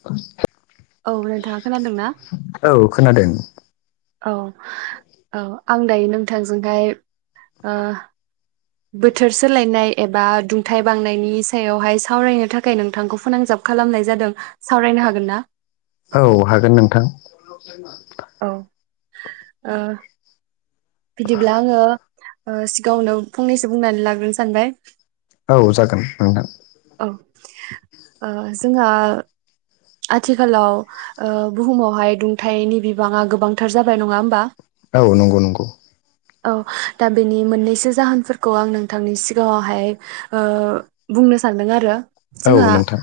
ख [inaudible] औ नोंथांङा खोनादों ना औ खोनादों औ औ आं दायो नोंथांजोंहाय बोथोर सोलायनाय एबा दुंथाइ बांनायनि सायावहाय सावरायनो थाखाय नोंथांखौ फोनांजाब खालामनाय जादों सावरायनो हागोन ना औ हागोन नोंथां [unintelligible] औ ओ बिदिब्ला आङो सिगाङावनो फंनैसो बुंनानै लाग्रोनो सानबाय औ जागोन नोंथां औ ओ जोंहा आथिखालाव ओ बुहुमावहाय दुंथाइनि बिबाङा गोबांथार जाबाय नङा होमबा औ नंगौ नंगौ औ दा बेनि मोननैसो जाहोनफोरखौ आं नोंथांनि सिगाङावहाय ओ बुंनो सानदों आरो औ जोंहा नोंथां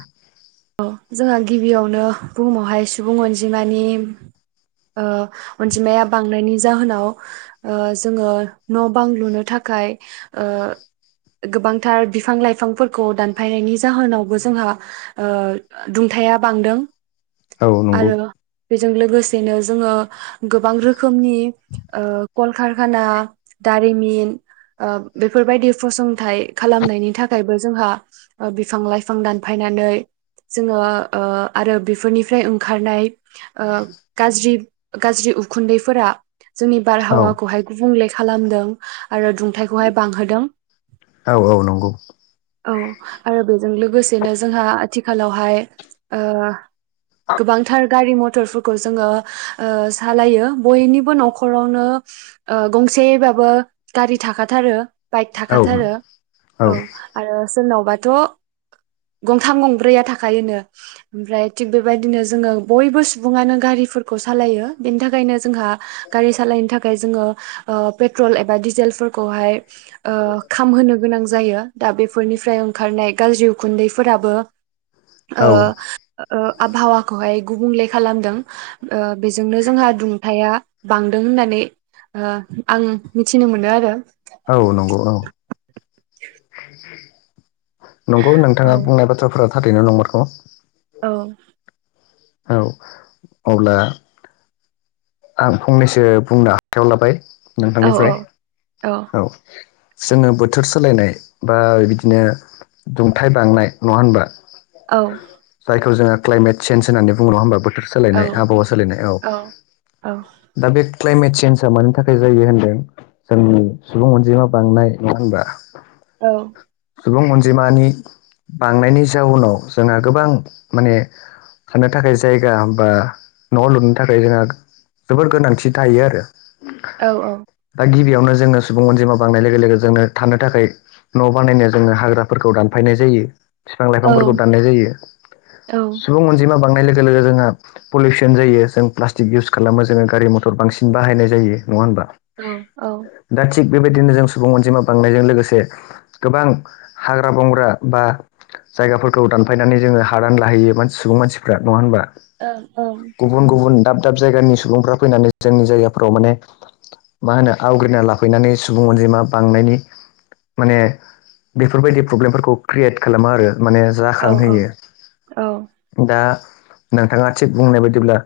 औ जोंहा गिबियावनो बुहुमावहाय सुबुं अनजिमानि ओ अनजिमाया बांनायनि जाहोनाव ओ जोङो न' बां लुनो थाखाय ओ गोबांथार बिफां लाइफांफोरखौ दानफायनायनि जाहोनावबो जोंहा ओ दुंथाया बांदों औ नंगौ आरो बेजों लोगोसेनो जोङो गोबां रोखोमनि ओ कलकारखाना दारिमिन ओ बेफोरबायदि फसंथाइ खालामनायनि थाखायबो जोंहा ओ बिफां लाइफां दानफायनानै जोङो ओ आरो बेफोरनिफ्राय ओंखारनाय ओ गाज्रि गाज्रि उखुन्दैफोरा जोंनि औ बारहावाखौहाय गुबुंले खालामदों आरो दुंथाइखौहाय बांहोदों औ औ नंगौ औ आरो बेजों लोगोसेनो जोंहा आथिखालावहाय ओ गोबांथार गारि मथरफोरखौ जोङो ओ सालायो बयनिबो न' खरावनो ओ गंसेबाबो गारि थाखाथारो बाइक औ थाखाथारो औ आरो सोरनावबाथ' गंथाम गंब्रैया थाखायोनो ओमफ्राय थिग बेबायदिनो जोङो बयबो सुबुङानो गारिफोरखौ सालायो बेनि थाखायनो जोंहा गारि सालायनो थाखाय जोङो ओ पेट्रल एबा डिजेलफोरखौहाय ओ खामहोनो गोनां जायो दा बेफोरनिफ्राय ओंखारनाय गाज्रि उखुन्दैफोराबो ओ औ ओ आबहावाखौहाय गुबुंले खालामदों ओ बेजोंनो जोंहा दुंथाया बांदों होननानै ओ आं मिथिनो मोनो आरो औ नंगौ औ नंगौ औ नोंथाङा बुंनाय बाथ्राफोरा थारैनो नंमारगौ औ औ अब्ला आं फंनैसो बुंनो आखायाव लाबाय औ नोंथांनिफ्राय औ जोङो बोथोर सोलायनाय बा बिदिनो दुंथाइ बांनाय नङा होनबा औ जाय जोङो क्लाइमेटचन होननावै बुङो नङा होमबा बोथोर औ सोलायनाय आबहावा सोलायनाय औ औ दा बे क्लाइमेट चेन्जआ मानि थाखाय जायो होनदों जोंनि सुबुं अनजिमा बांनाय नङा होनबा औ सुबुं अनजिमानि बांनायनि जाउनाव जोंहा गोबां माने साननो थाखाय जायगा बा न'आव लुनो थाखाय जोंहा जोबोर गोनांथि थायो आरो औ औ दा गिबियावनो जोङो सुबुं अनजिमा बांनाय लोगो लोगो जोंनो थानो थाखाय न' बानायनायाव जोङो हाग्राफोरखौ दानफायनाय जायो बिफां औ लाइफांफोरखौ दाननाय जायो औ सुबुं अनजिमा बांनाय लोगो जोंहा पलिउसन जायो जों प्लासटिक इउस खालामो जोङो गारि मथर बांसिन बाहायनाय जायो नङा होनबा औ औ दा थिग बेबायदिनो जों सुबुं अनजिमा बांनायजों लोगोसे गोबां हाग्रा बंग्रा बा जायगाफोरखौ दानफायनानै जोङो हादान लाहैयो सुबुं मानसिफ्रा नङा होनबा गुबुन गुबुन दाब दाब जायगानि सुबुंफ्रा फैनानै जोंनि जायगाफ्राव माने मा होनो आवग्रिना लाफैनानै सुबुं अनजिमा बांनायनि माने बेफोरबायदि प्रब्लेमफोरखौ क्रियेट खालामो आरो माने औ जाखांहोयो दा नोंथाङा थिग बुंनाय बायदिब्ला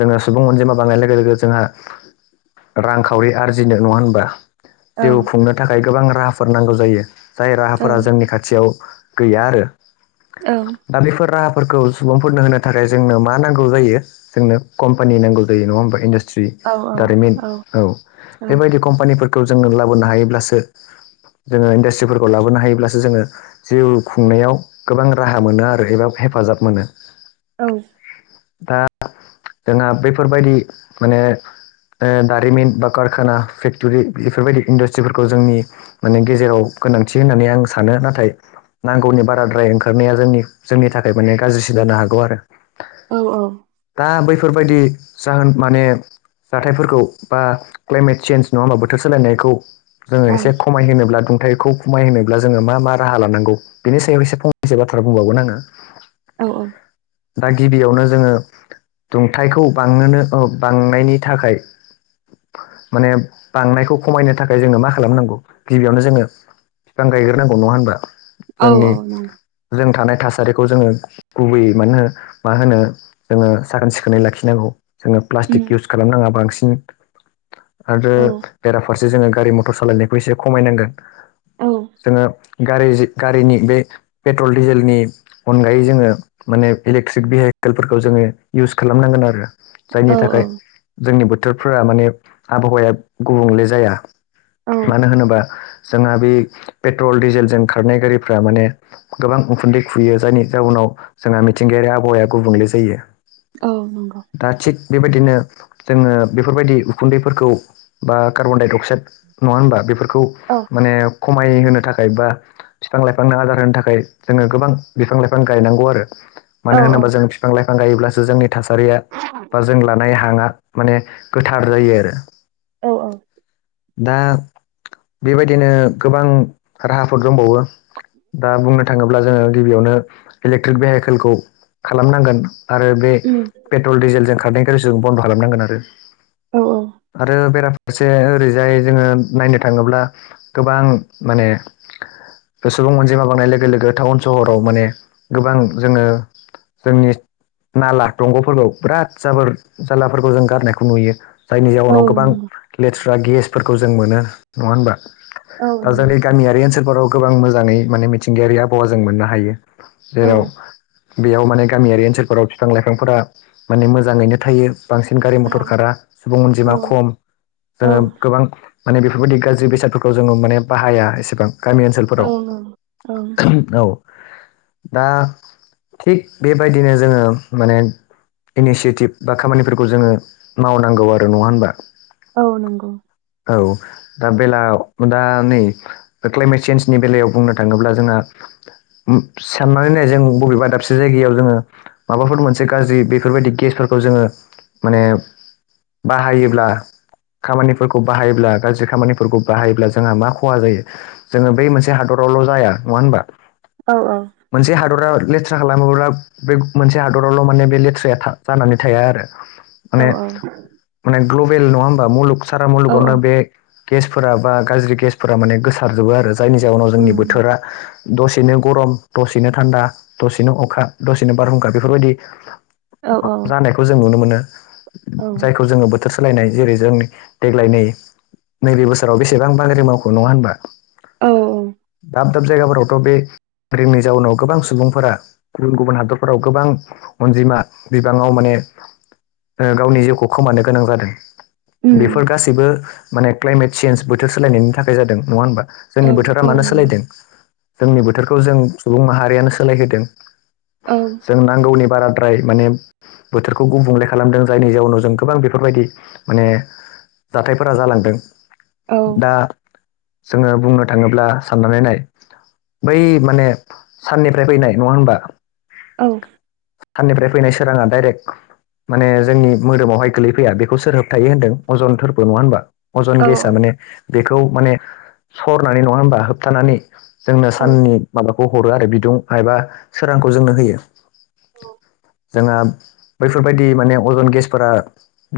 जोङो सुबुं अनजिमा बानायनाय लोगो लोगो जोंहा रांखावरि आरजिनो नङा होनबा जिउ खुंनो थाखाय गोबां राहाफोर नांगौ जायो जाय राहाफोरा जोंनि खाथियाव गैया आरो औ दा बेफोर राहाफोरखौ सुबुंफोरनो होनो थाखाय जोंनो मा नांगौ जायो जोंनो कम्पानि नांगौ जायो नङा होमबा इडास्ट्रि दारिमिन औ बेबायदि कम्पानिफोरखौ जोङो लाबोनो हायोब्लासो जोङो इन्डास्ट्रिफोरखौ लाबोनो हायोब्लासो जोङो जिउ खुंनायाव गोबां राहा मोनो आरो एबा हेफाजाब मोनो औ दा जोंहा बैफोरबायदि माने ओ दारिमिन बा कारखाना फेक्टरि बेफोरबायदि इन्डासट्रिफोरखौ जोंनि माने गेजेराव गोनांथि होननानै आं सानो नाथाय नांगौनि बाराद्राय ओंखारनाया जोंनि जोंनि थाखाय माने गाज्रिसन जानो हागौ आरो औ औ दा बैफोरबायदि जाहोन माने जाथायफोरखौ बा क्लाइमेट चेन्ज नङा होमबा बोथोर सोलायनायखौ जोङो एसे खमाय होनोब्ला दुंथाइखौ खमाय होनोब्ला जोङो मा मा राहा लानांगौ बेनि सायाव एसे फंनैसो बाथ्रा बुंबावगोन आङो औ औ दा गिबियावनो जोङो दुंथाइखौ बांनोनो बांनायनि थाखाय माने बांनायखौ खमायनो थाखाय जोंनो मा खालामनांगौ गिबियावनो जोङो बिफां गायग्रोनांगौ नङा होनबा औ जोंनि नंगौ जों थानाय थासारिखौ जोङो गुबैयै मानो होन मा होनो जोङो साखोन सिखोनै लाखिनांगौ जोङो प्लास्टिक इउस खालामनाङा बांसिन आरो बेराफारसे जोङो गारि मटर सालायनायखौ एसे खमायनांगोन औ जोङो गारि गारिनि बै पेट्रल डिजेलनि अनगायै जोङो माने इलेक्ट्रिक भेहिकेलफोरखौ जोङो इउस खालामनांगोन आरो जायनि थाखाय औ जोंनि बोथोरफोरा माने आबहावाया गुबुंले जाया औ मानो होनोबा जोंहा बे पेट्रल डिजेलजों खारनाय गारिफ्रा माने गोबां उखुन्दै खुयो जायनि जाउनाव जोंहा मिथिंगायारि आबहावाया गुबुंले जायो औ नंगौ दा थिग बेबायदिनो जोङो बेफोरबायदि उखुन्दैफोरखौ बा कार्बनडाइ अक्साइद नङा होनबा बेफोरखौ औ खौ माने खमायहोनो थाखाय बा बिफां लाइफांनो आदार होनो थाखाय जोङो गोबां बिफां लाइफां गायनांगौ आरो औ मानो होनोबा जों बिफां लाइफां गायोब्लासो जोंनि थासारिआ बा जों लानाय हांआ माने गोथार जायो आरो औ औ दा बेबायदिनो गोबां राहाफोर दंबावो दा बुंनो थाङोब्ला जोङो गिबिआवनो इलेक्ट्रिक भिहाइकेलखौ खालामनांगोन आरो बे उम पेट्रल डिजिलजों खारनायखौ जों बन्द' खालामनांगोन आरो औ औ आरो बेराफारसे ओरैजाय जोङो नायनो थाङोब्ला गोबां माने ओ सुबुं अनजिमा बांनाय लोगो लोगो टाउन सहराव माने गोबां जोङो जोंनि नाला दंग'फोरखौ बिराद जाबोर जालाफोरखौ जों गारनायखौ नुयो जायनि औ जाउनाव गोबां नंगौ लेथ्रा गेसफोरखौ जों मोनो नङा होनबा औ दा नंगौ जोंनि गामिआरि ओनसोलफोराव गोबां मोजाङै माने मिथिंगाआरि आबहावा जों मोननो हायो औ जेराव बेयाव माने गामिखरि ओनसोलफोराव बिफां लाइफांफोरा माने मोजाङैनो थायो बांसिन गारि औ मथर खारा सुबुं औ अनजिमा खम जोङो गोबां माने बेफोरबादि गाज्रि बेसादफोरखौ जों माने बाहाया एसेबां गामि ओनसोल औ फोराव नंगौ औ ओह औ दा थिग बेबादिनो जोङो माने इनिसियेटिभ बा खामानिफोरखौ जोङो मावनांगौ आरो नङा होनबा औ नंगौ औ दा बेलायाव दा नै क्लाइमेट चेन्जनि बेलायाव बुंनो थाङोब्ला जोंहा साननानै नाय जों बबेबा दाबसे जायगायाव जोङो माबाफोर मोनसे गाज्रि बेफोरबादि गेसफोरखौ जोङो माने बाहायोब्ला खामानिफोरखौ बाहायब्ला गाज्रि खामानिफोरखौ बाहायोब्ला जोंहा मा खहा जायो जोङो बे मोनसे हादरावल' जाया नङा होनबा औ औ मोनसे हादोरा लेथ्रा खालामोब्ला बे मोनसे हादोरावल' माने बे लेथ्राया जानानै थाया आरो औ माने माने ग्ल'बेल नङा होमबा मुलुग सारा औ औ मुलुगावनो बे गेसफोरा बा गाज्रि गेसफोरा माने गोसारजोबो आरो जायनि जाउनाव जोंनि उम बोथोरा दसेनो गरम दसेनो थान्दा दसेनो अखा दसेनो बारहुंखा बेफोरबादि औ जानायखौ जों नुनो मोनो औ जायखौ जोङो बोथो बोथोर सोलायनाय जेरै जों देग्लाय नै नैबे बोसोराव बेसेबां बाज्रि मावखो नङा होनबा औ दा दाब दाब जायगाफोरावथ बे रिंनि जाउनाव गोबां सुबुंफोरा गुबुन गुबुन हादरफोराव गोबां अनजिमा बिबांआव माने ओ गावनि जिउखौ खोमानो गोनां जादों उम बेफोर गासैबो माने क्लाइमेट चेन्ज बोथोर सोलायनायनि थाखाय जादों नङा होनबा औ जोंनि बोथोरा औ मानो नंगौ सोलायदों जोंनि बोथोरखौ जों सुबुं माहारिआनो सोलायहोदों औ जों नांगौनि बाराद्राय मानि बोथोरखौ गुबुंले खालामदों जायनि जाउनाव जों गोबां बेफोरबादि माने जाथायफोरा जालांदों औ दा जोङो बुंनो थाङोब्ला साननानै नाय बै माने साननिफ्राय फैनाय नङा होमबा औ साननिफ्राय फैनाय सोराङा डाइरेक्ट माने जोंनि मोदोमावहाय गोलैफैया बेखौ सोर होबथायो होनदों अजन थोरफो नङा होनबा अजन औ गेस औ माने बेखौ माने सरनानै नङा होनबा होबथानानै जोंनो औ साननि माबाखौ हरो आरो बिदुं एबा सोरांखौ जोंनो होयो औ जोंहा बैफोरबायदि माने अजन गेसफोरा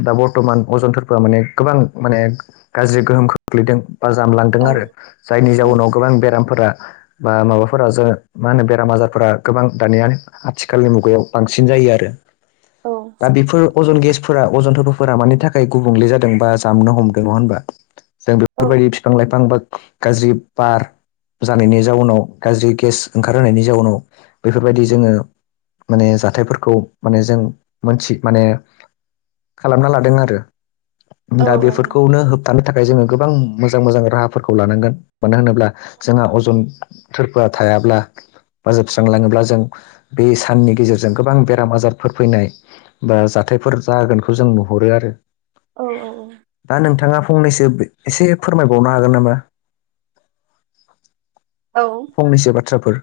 दा बर्थमान अजनथफोरा माने गोबां माने गाज्रि गोहोम खोख्लैदों बा जामलांदों आरो जायनि जाउनाव गोबां बेरामफोरा बा माबाफोर जों मा होनो बेराम आजारफोरा गोबां दानिया आथिखालनि मुगायाव बांसिन जायो आरो दा बेफोर अजन गेसफोरा अजन फोरबोफोरा मानि थाखाय गुबुंले जादोंबा जामनो हमदों नङा होनबा जों बेफोरबायदि बिफां लाइफां बा गाज्रि बार जानायनि जाउनाव गाज्रि गेस ओंखारहोनायनि जाउनाव बेफोरबायदि जोङो माने जाथायफोरखौ माने जों मोनथि माने खालामना लादों आरो दा औ बेफोरखौनो होबथानो थाखाय जोङो गोबां मोजां मोजां राहाफोरखौ लानांगोन मानो होनोब्ला जोंहा अजन थोरफोआ थायाब्ला बा जोबस्रांलाङोब्ला जों बे साननि गेजेरजों गोबां बेराम आजारफोर फैनाय बा जाथायफोर जागोनखौ जों नुहरो आरो औ-औ-औ दा नोंथाङा फंनैसो एसे फोरमायबावनो हागोन नामा औ फंनैसो बाथ्राफोर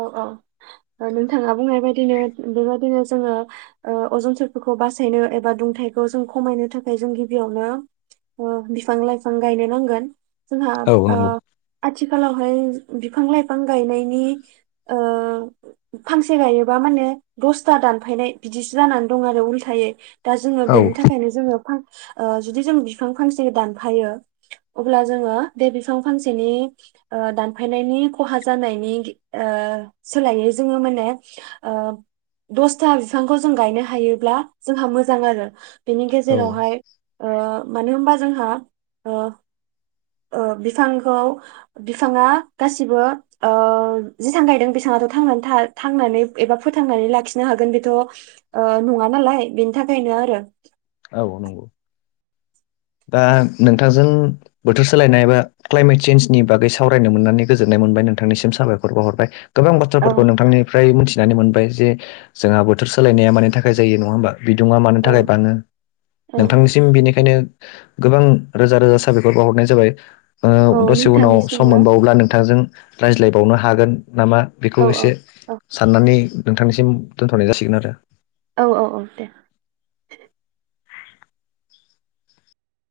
औ-औ नोंथाङा बुंनाय बादिनो बेबायदिनो जोङो अजन सफोरखौ बासायनो एबा दुंथाइखौ जों खमायनो थाखाय जों गिबियावनो बिफां लाइफां गायनो नांगोन जोंहा औ नंगौ आथिखालावहाय बिफां लाइफां गायनायनि ओ [inaudible] फांसे गायोबा माने दसथा दानफायनाय बिदिसो जानानै दं आरो उल्थायै दा जोङो औ बेनि थाखायनो जोङो जुदि जों बिफां फांसे दानफायो अब्ला जोङो बे बिफां फांसेनि दानफायनायनि खहा जानायनि सोलायै जोङो माने दसथा बिफांखौ जों गायनो हायोब्ला जोंहा मोजां आरो बेनि औ गेजेरावहाय ओ मानो होमबा जोंहा ओ बिफांखौ बिफाङा गासिबो जेसां गायदों बेसेबांथ' थांनानै थ थांनानै एबा फोथांनानै लाखिनो हागोन बेथ' नङा नालाय बेनि थाखायनो आरो औ नंगौ दा नोंथांजों बोथोर सोलायनाय बा क्लाइमेट चेन्जनि बागै सावरायनो मोननानै गोजोननाय मोनबाय नोंथांनिसिम साबायखर बावहरबाय गोबां बाथ्राफोरखौ औ नोंथांनिफ्राय मिथिनानै मोनबाय जे जोंहा बोथोर सोलायनाया मानि थाखाय जायो नङा होमबा बिदुङा मानो औ थाखाय बाङो औ नोंथांनिसिम बिनिखायनो गोबां रोजा रोजा साबायखर बावाहरनाय जाबाय औ दसे उनाव सम नोंथांनिसिमबो मोनबावोब्ला नोंथांजों रायज्लायबावनो हागोन नामा औ बेखौ औ एसे औ साननानै नोंथांनिसिम दोनथ'नाय जासिगोन आरो औ-औ-औ दे